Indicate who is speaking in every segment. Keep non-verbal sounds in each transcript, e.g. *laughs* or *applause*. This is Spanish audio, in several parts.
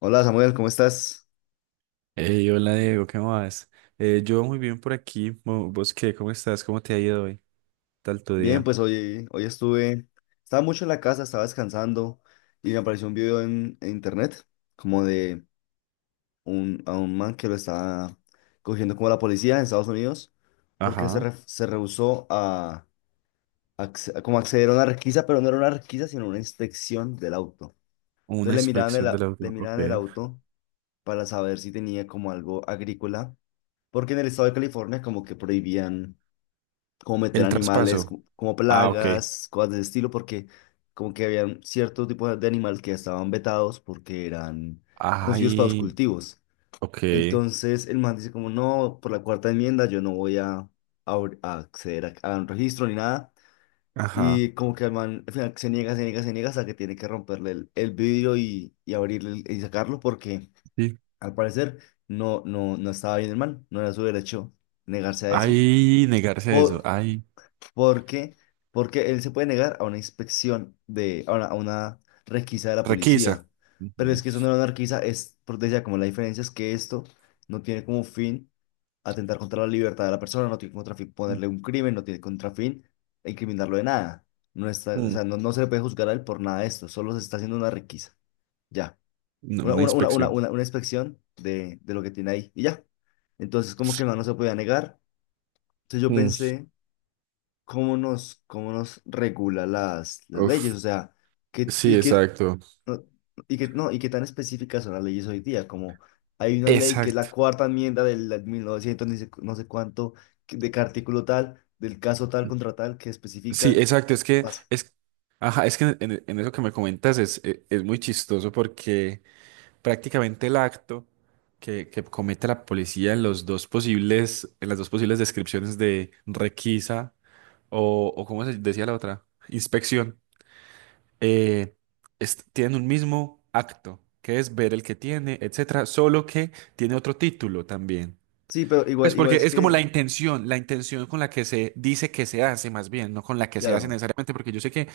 Speaker 1: Hola Samuel, ¿cómo estás?
Speaker 2: Hey, hola, Diego, ¿qué más? Yo muy bien por aquí. ¿Vos qué? ¿Cómo estás? ¿Cómo te ha ido hoy? ¿Tal tu
Speaker 1: Bien,
Speaker 2: día?
Speaker 1: pues hoy estaba mucho en la casa, estaba descansando y me apareció un video en internet como de a un man que lo estaba cogiendo como la policía en Estados Unidos porque
Speaker 2: Ajá.
Speaker 1: se rehusó a como acceder a una requisa, pero no era una requisa, sino una inspección del auto.
Speaker 2: Una
Speaker 1: Entonces
Speaker 2: inspección del
Speaker 1: le
Speaker 2: auto. Ok.
Speaker 1: miraban el auto para saber si tenía como algo agrícola, porque en el estado de California como que prohibían como meter
Speaker 2: El
Speaker 1: animales,
Speaker 2: traspaso.
Speaker 1: como
Speaker 2: Ah, ok.
Speaker 1: plagas, cosas de ese estilo, porque como que habían ciertos tipos de animales que estaban vetados porque eran no nocivos para los
Speaker 2: Ay,
Speaker 1: cultivos.
Speaker 2: ok.
Speaker 1: Entonces el man dice como, no, por la cuarta enmienda yo no voy a acceder a un registro ni nada.
Speaker 2: Ajá.
Speaker 1: Y como que el man al final se niega, se niega, se niega hasta que tiene que romperle el vidrio y abrirle y sacarlo porque
Speaker 2: Sí.
Speaker 1: al parecer no estaba bien el man, no era su derecho negarse a eso.
Speaker 2: Ay, negarse a eso. Ay,
Speaker 1: Porque, porque él se puede negar a una inspección a una requisa de la
Speaker 2: requisa.
Speaker 1: policía. Pero es
Speaker 2: Ujú.
Speaker 1: que eso no era una requisa, por decía, como la diferencia es que esto no tiene como fin atentar contra la libertad de la persona, no tiene contra fin ponerle un crimen, no tiene contra fin incriminarlo de nada. O
Speaker 2: Mm,
Speaker 1: sea, no se le puede juzgar a él por nada de esto, solo se está haciendo una requisa. Ya.
Speaker 2: no,
Speaker 1: Una,
Speaker 2: una
Speaker 1: una, una, una,
Speaker 2: inspección.
Speaker 1: una, una inspección de lo que tiene ahí. Y ya. Entonces, como que el man no se podía negar. Entonces yo
Speaker 2: Mm.
Speaker 1: pensé cómo nos regula las
Speaker 2: Uf.
Speaker 1: leyes, o sea, que,
Speaker 2: Sí,
Speaker 1: y que,
Speaker 2: exacto.
Speaker 1: no, y que, no, y qué tan específicas son las leyes hoy día, como hay una ley que es
Speaker 2: Exacto.
Speaker 1: la cuarta enmienda del 1900 ni sé- no sé cuánto, de qué artículo tal, del caso tal contra tal, que
Speaker 2: Sí,
Speaker 1: especifica
Speaker 2: exacto. Es
Speaker 1: qué
Speaker 2: que
Speaker 1: pasa.
Speaker 2: es, ajá, es que en eso que me comentas es muy chistoso porque prácticamente el acto que comete la policía en los dos posibles, en las dos posibles descripciones de requisa o, ¿cómo se decía la otra? Inspección. eh, Tienen un mismo acto, que es ver el que tiene, etcétera, solo que tiene otro título también.
Speaker 1: Sí, pero
Speaker 2: Pues
Speaker 1: igual
Speaker 2: porque
Speaker 1: es
Speaker 2: es como
Speaker 1: que,
Speaker 2: la intención con la que se dice que se hace, más bien, no con la que se hace
Speaker 1: claro,
Speaker 2: necesariamente, porque yo sé que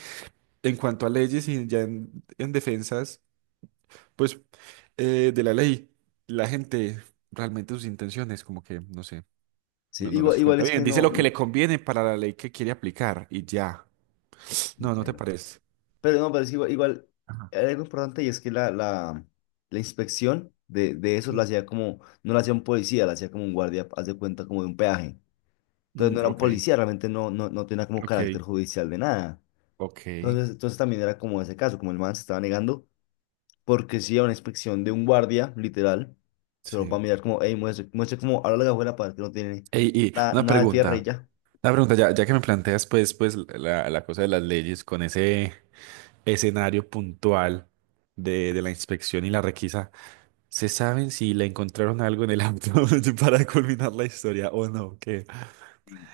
Speaker 2: en cuanto a leyes y ya en defensas. Pues de la ley, la gente realmente sus intenciones, como que, no sé,
Speaker 1: sí,
Speaker 2: no, no
Speaker 1: igual,
Speaker 2: las
Speaker 1: igual
Speaker 2: cuenta
Speaker 1: es
Speaker 2: bien.
Speaker 1: que
Speaker 2: Dice
Speaker 1: no,
Speaker 2: lo que le conviene para la ley que quiere aplicar y ya. No, ¿no te
Speaker 1: entiendo.
Speaker 2: parece?
Speaker 1: Pero no, pero es que igual
Speaker 2: Ajá.
Speaker 1: hay algo importante y es que la inspección de eso la
Speaker 2: Mm,
Speaker 1: hacía como, no la hacía un policía, la hacía como un guardia, haz de cuenta como de un peaje. Entonces
Speaker 2: mm,
Speaker 1: no era un
Speaker 2: ok,
Speaker 1: policía, realmente no tenía como
Speaker 2: ok,
Speaker 1: carácter judicial de nada.
Speaker 2: ok,
Speaker 1: Entonces también era como ese caso, como el man se estaba negando, porque sí era una inspección de un guardia, literal, solo
Speaker 2: sí.
Speaker 1: para mirar como, hey, muestre, muestre como, ahora la cajuela para ver que no tiene
Speaker 2: Ey, y
Speaker 1: nada,
Speaker 2: una
Speaker 1: nada de tierra y
Speaker 2: pregunta,
Speaker 1: ya.
Speaker 2: ya que me planteas pues la cosa de las leyes con ese escenario puntual de la inspección y la requisa, ¿se saben si le encontraron algo en el auto *laughs* para culminar la historia o no?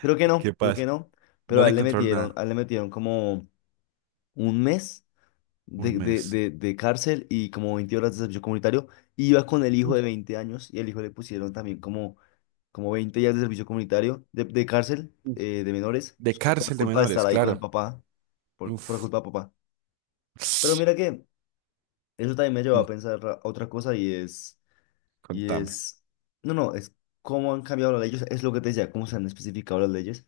Speaker 2: ¿Qué
Speaker 1: Creo que
Speaker 2: pasa?
Speaker 1: no, pero
Speaker 2: No
Speaker 1: a
Speaker 2: le
Speaker 1: él le
Speaker 2: encontraron
Speaker 1: metieron,
Speaker 2: nada.
Speaker 1: a él le metieron como un mes
Speaker 2: Un
Speaker 1: de, de,
Speaker 2: mes.
Speaker 1: de, de cárcel y como 20 horas de servicio comunitario. Iba con el hijo
Speaker 2: Uf,
Speaker 1: de 20 años y el hijo le pusieron también como 20 días de servicio comunitario de cárcel
Speaker 2: uf.
Speaker 1: de menores,
Speaker 2: De
Speaker 1: solo por la
Speaker 2: cárcel de
Speaker 1: culpa de estar
Speaker 2: menores,
Speaker 1: ahí con el
Speaker 2: claro.
Speaker 1: papá, por la
Speaker 2: Uf.
Speaker 1: culpa de papá. Pero mira que eso también me llevó
Speaker 2: Mm,
Speaker 1: a pensar otra cosa y es... Y
Speaker 2: Contame.
Speaker 1: es, no, no, es cómo han cambiado las leyes, es lo que te decía, cómo se han especificado las leyes,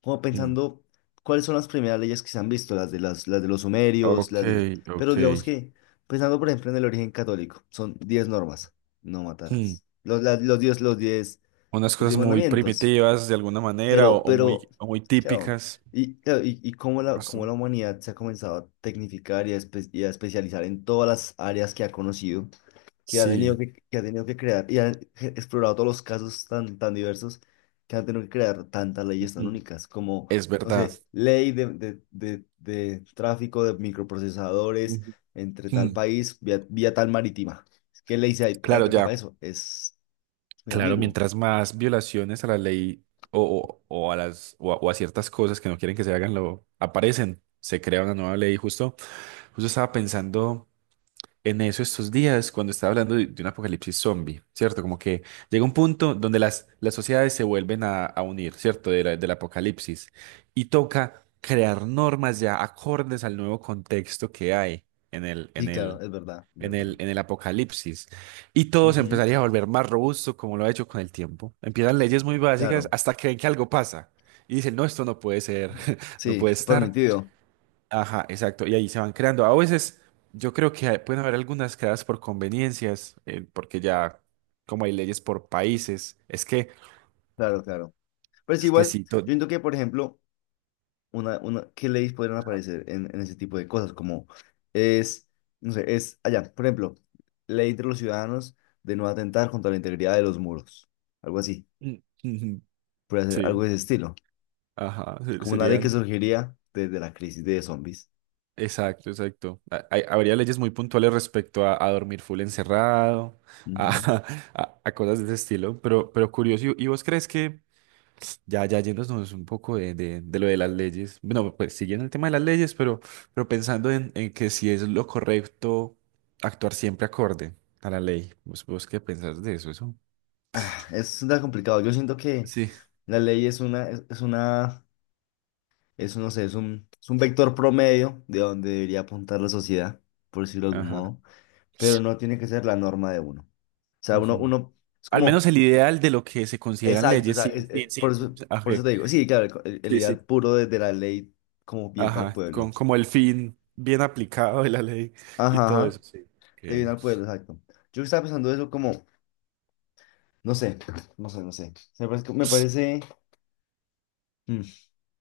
Speaker 1: como
Speaker 2: Mm.
Speaker 1: pensando cuáles son las primeras leyes que se han visto, las de los sumerios,
Speaker 2: Ok,
Speaker 1: las de...
Speaker 2: ok.
Speaker 1: Pero digamos que, pensando por ejemplo en el origen católico, son 10 normas, no
Speaker 2: Mm.
Speaker 1: matarás, los, las- los 10, los diez
Speaker 2: Unas
Speaker 1: los
Speaker 2: cosas
Speaker 1: 10
Speaker 2: muy
Speaker 1: mandamientos,
Speaker 2: primitivas de alguna manera o,
Speaker 1: pero,
Speaker 2: o
Speaker 1: pero,
Speaker 2: muy, o muy
Speaker 1: claro,
Speaker 2: típicas.
Speaker 1: y cómo
Speaker 2: Qué
Speaker 1: la, cómo
Speaker 2: costum-
Speaker 1: la humanidad se ha comenzado a tecnificar y a especializar en todas las áreas que ha conocido que ha
Speaker 2: Sí,
Speaker 1: tenido que ha tenido que crear y ha explorado todos los casos tan, tan diversos que han tenido que crear tantas leyes tan
Speaker 2: ujú,
Speaker 1: únicas como,
Speaker 2: es
Speaker 1: no
Speaker 2: verdad.
Speaker 1: sé, ley de tráfico de microprocesadores
Speaker 2: Ujú.
Speaker 1: entre tal
Speaker 2: Mm.
Speaker 1: país vía tal marítima. ¿Qué ley se
Speaker 2: Claro,
Speaker 1: aplica para
Speaker 2: ya.
Speaker 1: eso? Es muy
Speaker 2: Claro,
Speaker 1: ambiguo.
Speaker 2: mientras más violaciones a la ley o a las, o a ciertas cosas que no quieren que se hagan, lo aparecen. Se crea una nueva ley. Justo estaba pensando en eso estos días cuando estaba hablando de un apocalipsis zombie, ¿cierto? Como que llega un punto donde las sociedades se vuelven a unir, ¿cierto? Del apocalipsis. Y toca crear normas ya acordes al nuevo contexto que hay en el, en
Speaker 1: Sí, claro,
Speaker 2: el,
Speaker 1: es verdad, es verdad.
Speaker 2: en el apocalipsis. Y todo se
Speaker 1: Ujú.
Speaker 2: empezaría a volver más robusto como lo ha hecho con el tiempo. Empiezan leyes muy básicas
Speaker 1: Claro,
Speaker 2: hasta que ven que algo pasa. Y dicen, no, esto no puede ser, *laughs* no
Speaker 1: sí,
Speaker 2: puede estar.
Speaker 1: permitido.
Speaker 2: Ajá, exacto. Y ahí se van creando. A veces yo creo que pueden haber algunas creadas por conveniencias, porque ya como hay leyes por países,
Speaker 1: Claro, claro. Pero es
Speaker 2: es que
Speaker 1: igual, yo
Speaker 2: sí,
Speaker 1: entiendo que, por ejemplo, ¿qué leyes podrían aparecer en ese tipo de cosas? Como es, no sé, es allá, por ejemplo, ley entre los ciudadanos de no atentar contra la integridad de los muros, algo así,
Speaker 2: mm, ujú,
Speaker 1: puede ser algo
Speaker 2: sí,
Speaker 1: de ese estilo,
Speaker 2: ajá,
Speaker 1: como una ley que
Speaker 2: serían,
Speaker 1: surgiría desde la crisis de zombies.
Speaker 2: exacto, exacto. Habría leyes muy puntuales respecto a dormir full encerrado,
Speaker 1: Ujú.
Speaker 2: a, *laughs* a cosas de ese estilo, pero curioso. ¿Y vos crees que? Ya, yéndonos un poco de lo de las leyes. Bueno, pues siguiendo el tema de las leyes, pero, pensando en que si es lo correcto actuar siempre acorde a la ley. ¿Vos qué pensás de eso? Eso.
Speaker 1: Ah, es tan complicado, yo siento que
Speaker 2: Sí.
Speaker 1: la ley es un, no sé, es un vector promedio de donde debería apuntar la sociedad, por decirlo de algún
Speaker 2: Ajá.
Speaker 1: modo, pero no tiene que ser la norma de uno. O sea,
Speaker 2: Ujú.
Speaker 1: es
Speaker 2: Al
Speaker 1: como...
Speaker 2: menos el ideal de lo que se consideran
Speaker 1: Exacto, o
Speaker 2: leyes,
Speaker 1: sea,
Speaker 2: sí, sí, sí. Ajá.
Speaker 1: por eso te digo, sí, claro, el
Speaker 2: Sí, sí.
Speaker 1: ideal puro de la ley como bien para el
Speaker 2: Ajá.
Speaker 1: pueblo.
Speaker 2: Como el fin bien aplicado de la ley y
Speaker 1: Ajá,
Speaker 2: todo
Speaker 1: ajá,
Speaker 2: eso, sí.
Speaker 1: de bien
Speaker 2: Ok.
Speaker 1: al pueblo, exacto. Yo estaba pensando eso como, no sé, no sé, no sé. Me parece, mm,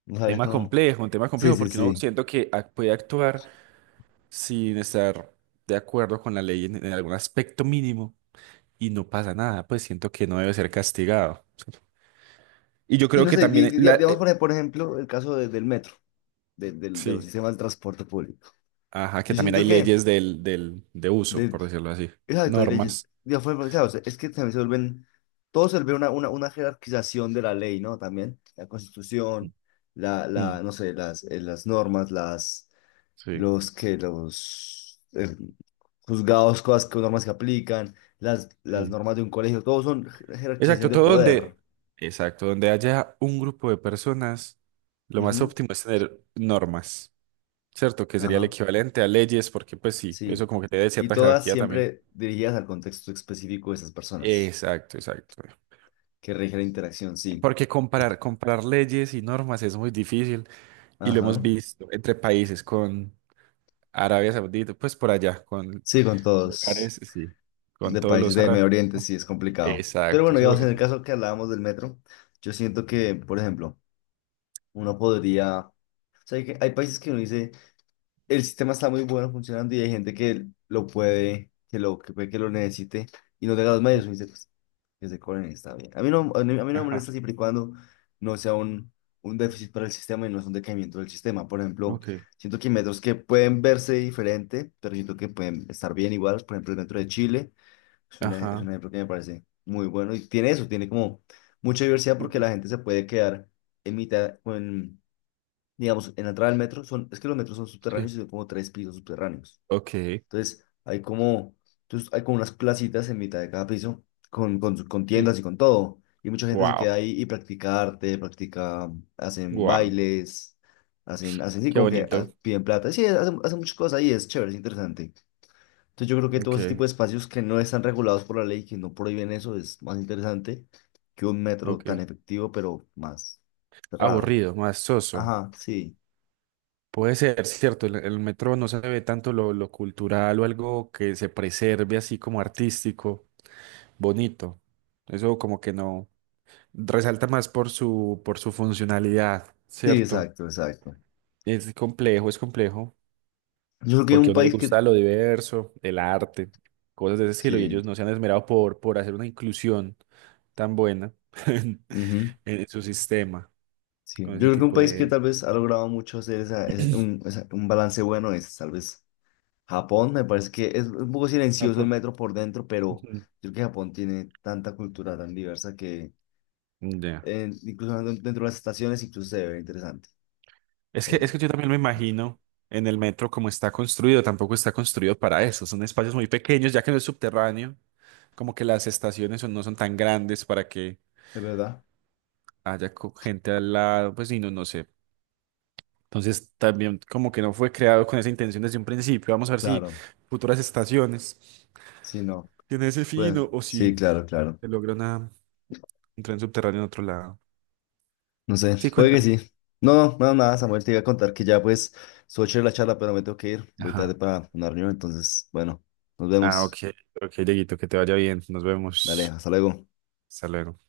Speaker 1: no sabría
Speaker 2: Tema
Speaker 1: cómo.
Speaker 2: complejo, un tema
Speaker 1: Sí,
Speaker 2: complejo
Speaker 1: sí,
Speaker 2: porque uno
Speaker 1: sí.
Speaker 2: siento que puede actuar sin estar de acuerdo con la ley en algún aspecto mínimo y no pasa nada, pues siento que no debe ser castigado. Y yo
Speaker 1: Y
Speaker 2: creo
Speaker 1: no
Speaker 2: que
Speaker 1: sé,
Speaker 2: también la.
Speaker 1: digamos por ejemplo el caso del metro, de los
Speaker 2: Sí,
Speaker 1: sistemas de transporte público.
Speaker 2: ajá, que
Speaker 1: Yo
Speaker 2: también
Speaker 1: siento
Speaker 2: hay
Speaker 1: que
Speaker 2: leyes de uso,
Speaker 1: de-
Speaker 2: por decirlo así,
Speaker 1: Exacto, hay leyes.
Speaker 2: normas.
Speaker 1: Digo, claro, o sea, es que también se vuelven, todo se vuelve una jerarquización de la ley, ¿no? También la constitución,
Speaker 2: Mm,
Speaker 1: no sé, las normas, las,
Speaker 2: sí,
Speaker 1: los que, los juzgados, cosas, normas que aplican, las
Speaker 2: sí.
Speaker 1: normas de un colegio, todo son jerarquización
Speaker 2: Exacto,
Speaker 1: de poder.
Speaker 2: exacto, donde haya un grupo de personas, lo más
Speaker 1: Ujú.
Speaker 2: óptimo es tener normas, ¿cierto? Que sería el
Speaker 1: Ajá,
Speaker 2: equivalente a leyes, porque pues sí, eso
Speaker 1: sí.
Speaker 2: como que te da
Speaker 1: Y
Speaker 2: cierta
Speaker 1: todas
Speaker 2: jerarquía también.
Speaker 1: siempre dirigidas al contexto específico de esas personas
Speaker 2: Exacto, exacto.
Speaker 1: que rige la interacción, sí.
Speaker 2: Porque comparar leyes y normas es muy difícil y lo hemos
Speaker 1: Ajá,
Speaker 2: visto entre países con Arabia Saudita, pues por allá, con,
Speaker 1: sí, con
Speaker 2: con lugares,
Speaker 1: todos.
Speaker 2: sí, con
Speaker 1: De
Speaker 2: todos
Speaker 1: países
Speaker 2: los
Speaker 1: de Medio
Speaker 2: árabes.
Speaker 1: Oriente sí es complicado. Pero
Speaker 2: Exacto,
Speaker 1: bueno,
Speaker 2: eso
Speaker 1: digamos, en el
Speaker 2: es.
Speaker 1: caso que hablábamos del metro, yo siento que, por ejemplo, uno podría... O sea, hay países que uno dice, el sistema está muy bueno funcionando y hay gente que lo puede, que lo, que puede que lo necesite y no tenga los medios. Uno dice, pues, que se cobren, está bien. A mí no me
Speaker 2: Ajá,
Speaker 1: molesta siempre y cuando no sea un déficit para el sistema y no es un decaimiento del sistema. Por ejemplo,
Speaker 2: ok,
Speaker 1: siento que hay metros que pueden verse diferente, pero siento que pueden estar bien igual. Por ejemplo, el metro de Chile. Es un
Speaker 2: ajá,
Speaker 1: ejemplo que me parece muy bueno y tiene eso, tiene como mucha diversidad porque
Speaker 2: ujú,
Speaker 1: la gente se puede quedar en mitad, con, digamos, en la entrada del metro, es que los metros son
Speaker 2: sí,
Speaker 1: subterráneos y son como tres pisos subterráneos.
Speaker 2: ok,
Speaker 1: Entonces hay como, entonces hay como unas placitas en mitad de cada piso con
Speaker 2: sí,
Speaker 1: tiendas y con todo. Y mucha gente se queda
Speaker 2: wow,
Speaker 1: ahí y practica arte, practica, hacen
Speaker 2: wow,
Speaker 1: bailes, hacen sí,
Speaker 2: qué
Speaker 1: como que
Speaker 2: bonito,
Speaker 1: piden plata. Sí, hacen muchas cosas ahí, es chévere, es interesante. Entonces yo creo que todo
Speaker 2: ok,
Speaker 1: ese tipo de espacios que no están regulados por la ley, que no prohíben eso, es más interesante que un metro tan
Speaker 2: ok.
Speaker 1: efectivo, pero más cerrado.
Speaker 2: Aburrido, más soso.
Speaker 1: Ajá, sí,
Speaker 2: Puede ser, cierto, el metro no se ve tanto lo cultural o algo que se preserve así como artístico, bonito. Eso como que no resalta más por su funcionalidad,
Speaker 1: sí,
Speaker 2: ¿cierto?
Speaker 1: exacto, exacto.
Speaker 2: Es complejo,
Speaker 1: Yo creo que
Speaker 2: porque
Speaker 1: un
Speaker 2: a uno le
Speaker 1: país que,
Speaker 2: gusta lo diverso, el arte, cosas de ese estilo, y
Speaker 1: sí,
Speaker 2: ellos no se han esmerado por hacer una inclusión tan buena *laughs* en,
Speaker 1: ujú,
Speaker 2: en su sistema
Speaker 1: sí,
Speaker 2: con
Speaker 1: yo
Speaker 2: ese
Speaker 1: creo que un
Speaker 2: tipo
Speaker 1: país que
Speaker 2: de.
Speaker 1: tal vez ha logrado mucho hacer un balance bueno es tal vez Japón, me parece que es un poco
Speaker 2: Ah.
Speaker 1: silencioso el metro por dentro, pero
Speaker 2: Ujú.
Speaker 1: yo creo que Japón tiene tanta cultura tan diversa que
Speaker 2: Ya.
Speaker 1: incluso dentro de las estaciones incluso se ve interesante.
Speaker 2: Es
Speaker 1: el-
Speaker 2: que yo también me imagino en el metro como está construido, tampoco está construido para eso. Son espacios muy pequeños, ya que no es subterráneo, como que las estaciones no son tan grandes para que
Speaker 1: Es verdad,
Speaker 2: haya gente al lado, pues y no, no sé. Entonces también como que no fue creado con esa intención desde un principio. Vamos a ver si
Speaker 1: claro,
Speaker 2: futuras estaciones
Speaker 1: sí, no,
Speaker 2: tienen ese fin
Speaker 1: bueno,
Speaker 2: o
Speaker 1: sí,
Speaker 2: si
Speaker 1: claro, claro,
Speaker 2: se logra un tren subterráneo en otro lado.
Speaker 1: no sé,
Speaker 2: Sí,
Speaker 1: puede que
Speaker 2: cuéntame.
Speaker 1: sí. No, no, no, nada, Samuel, te iba a contar que ya pues estuvo chévere la charla, pero me tengo que ir, voy tarde
Speaker 2: Ajá.
Speaker 1: para una reunión, entonces, bueno, nos
Speaker 2: Ah, ok,
Speaker 1: vemos,
Speaker 2: ok, Dieguito, que te vaya bien. Nos
Speaker 1: dale,
Speaker 2: vemos.
Speaker 1: hasta luego.
Speaker 2: Hasta luego.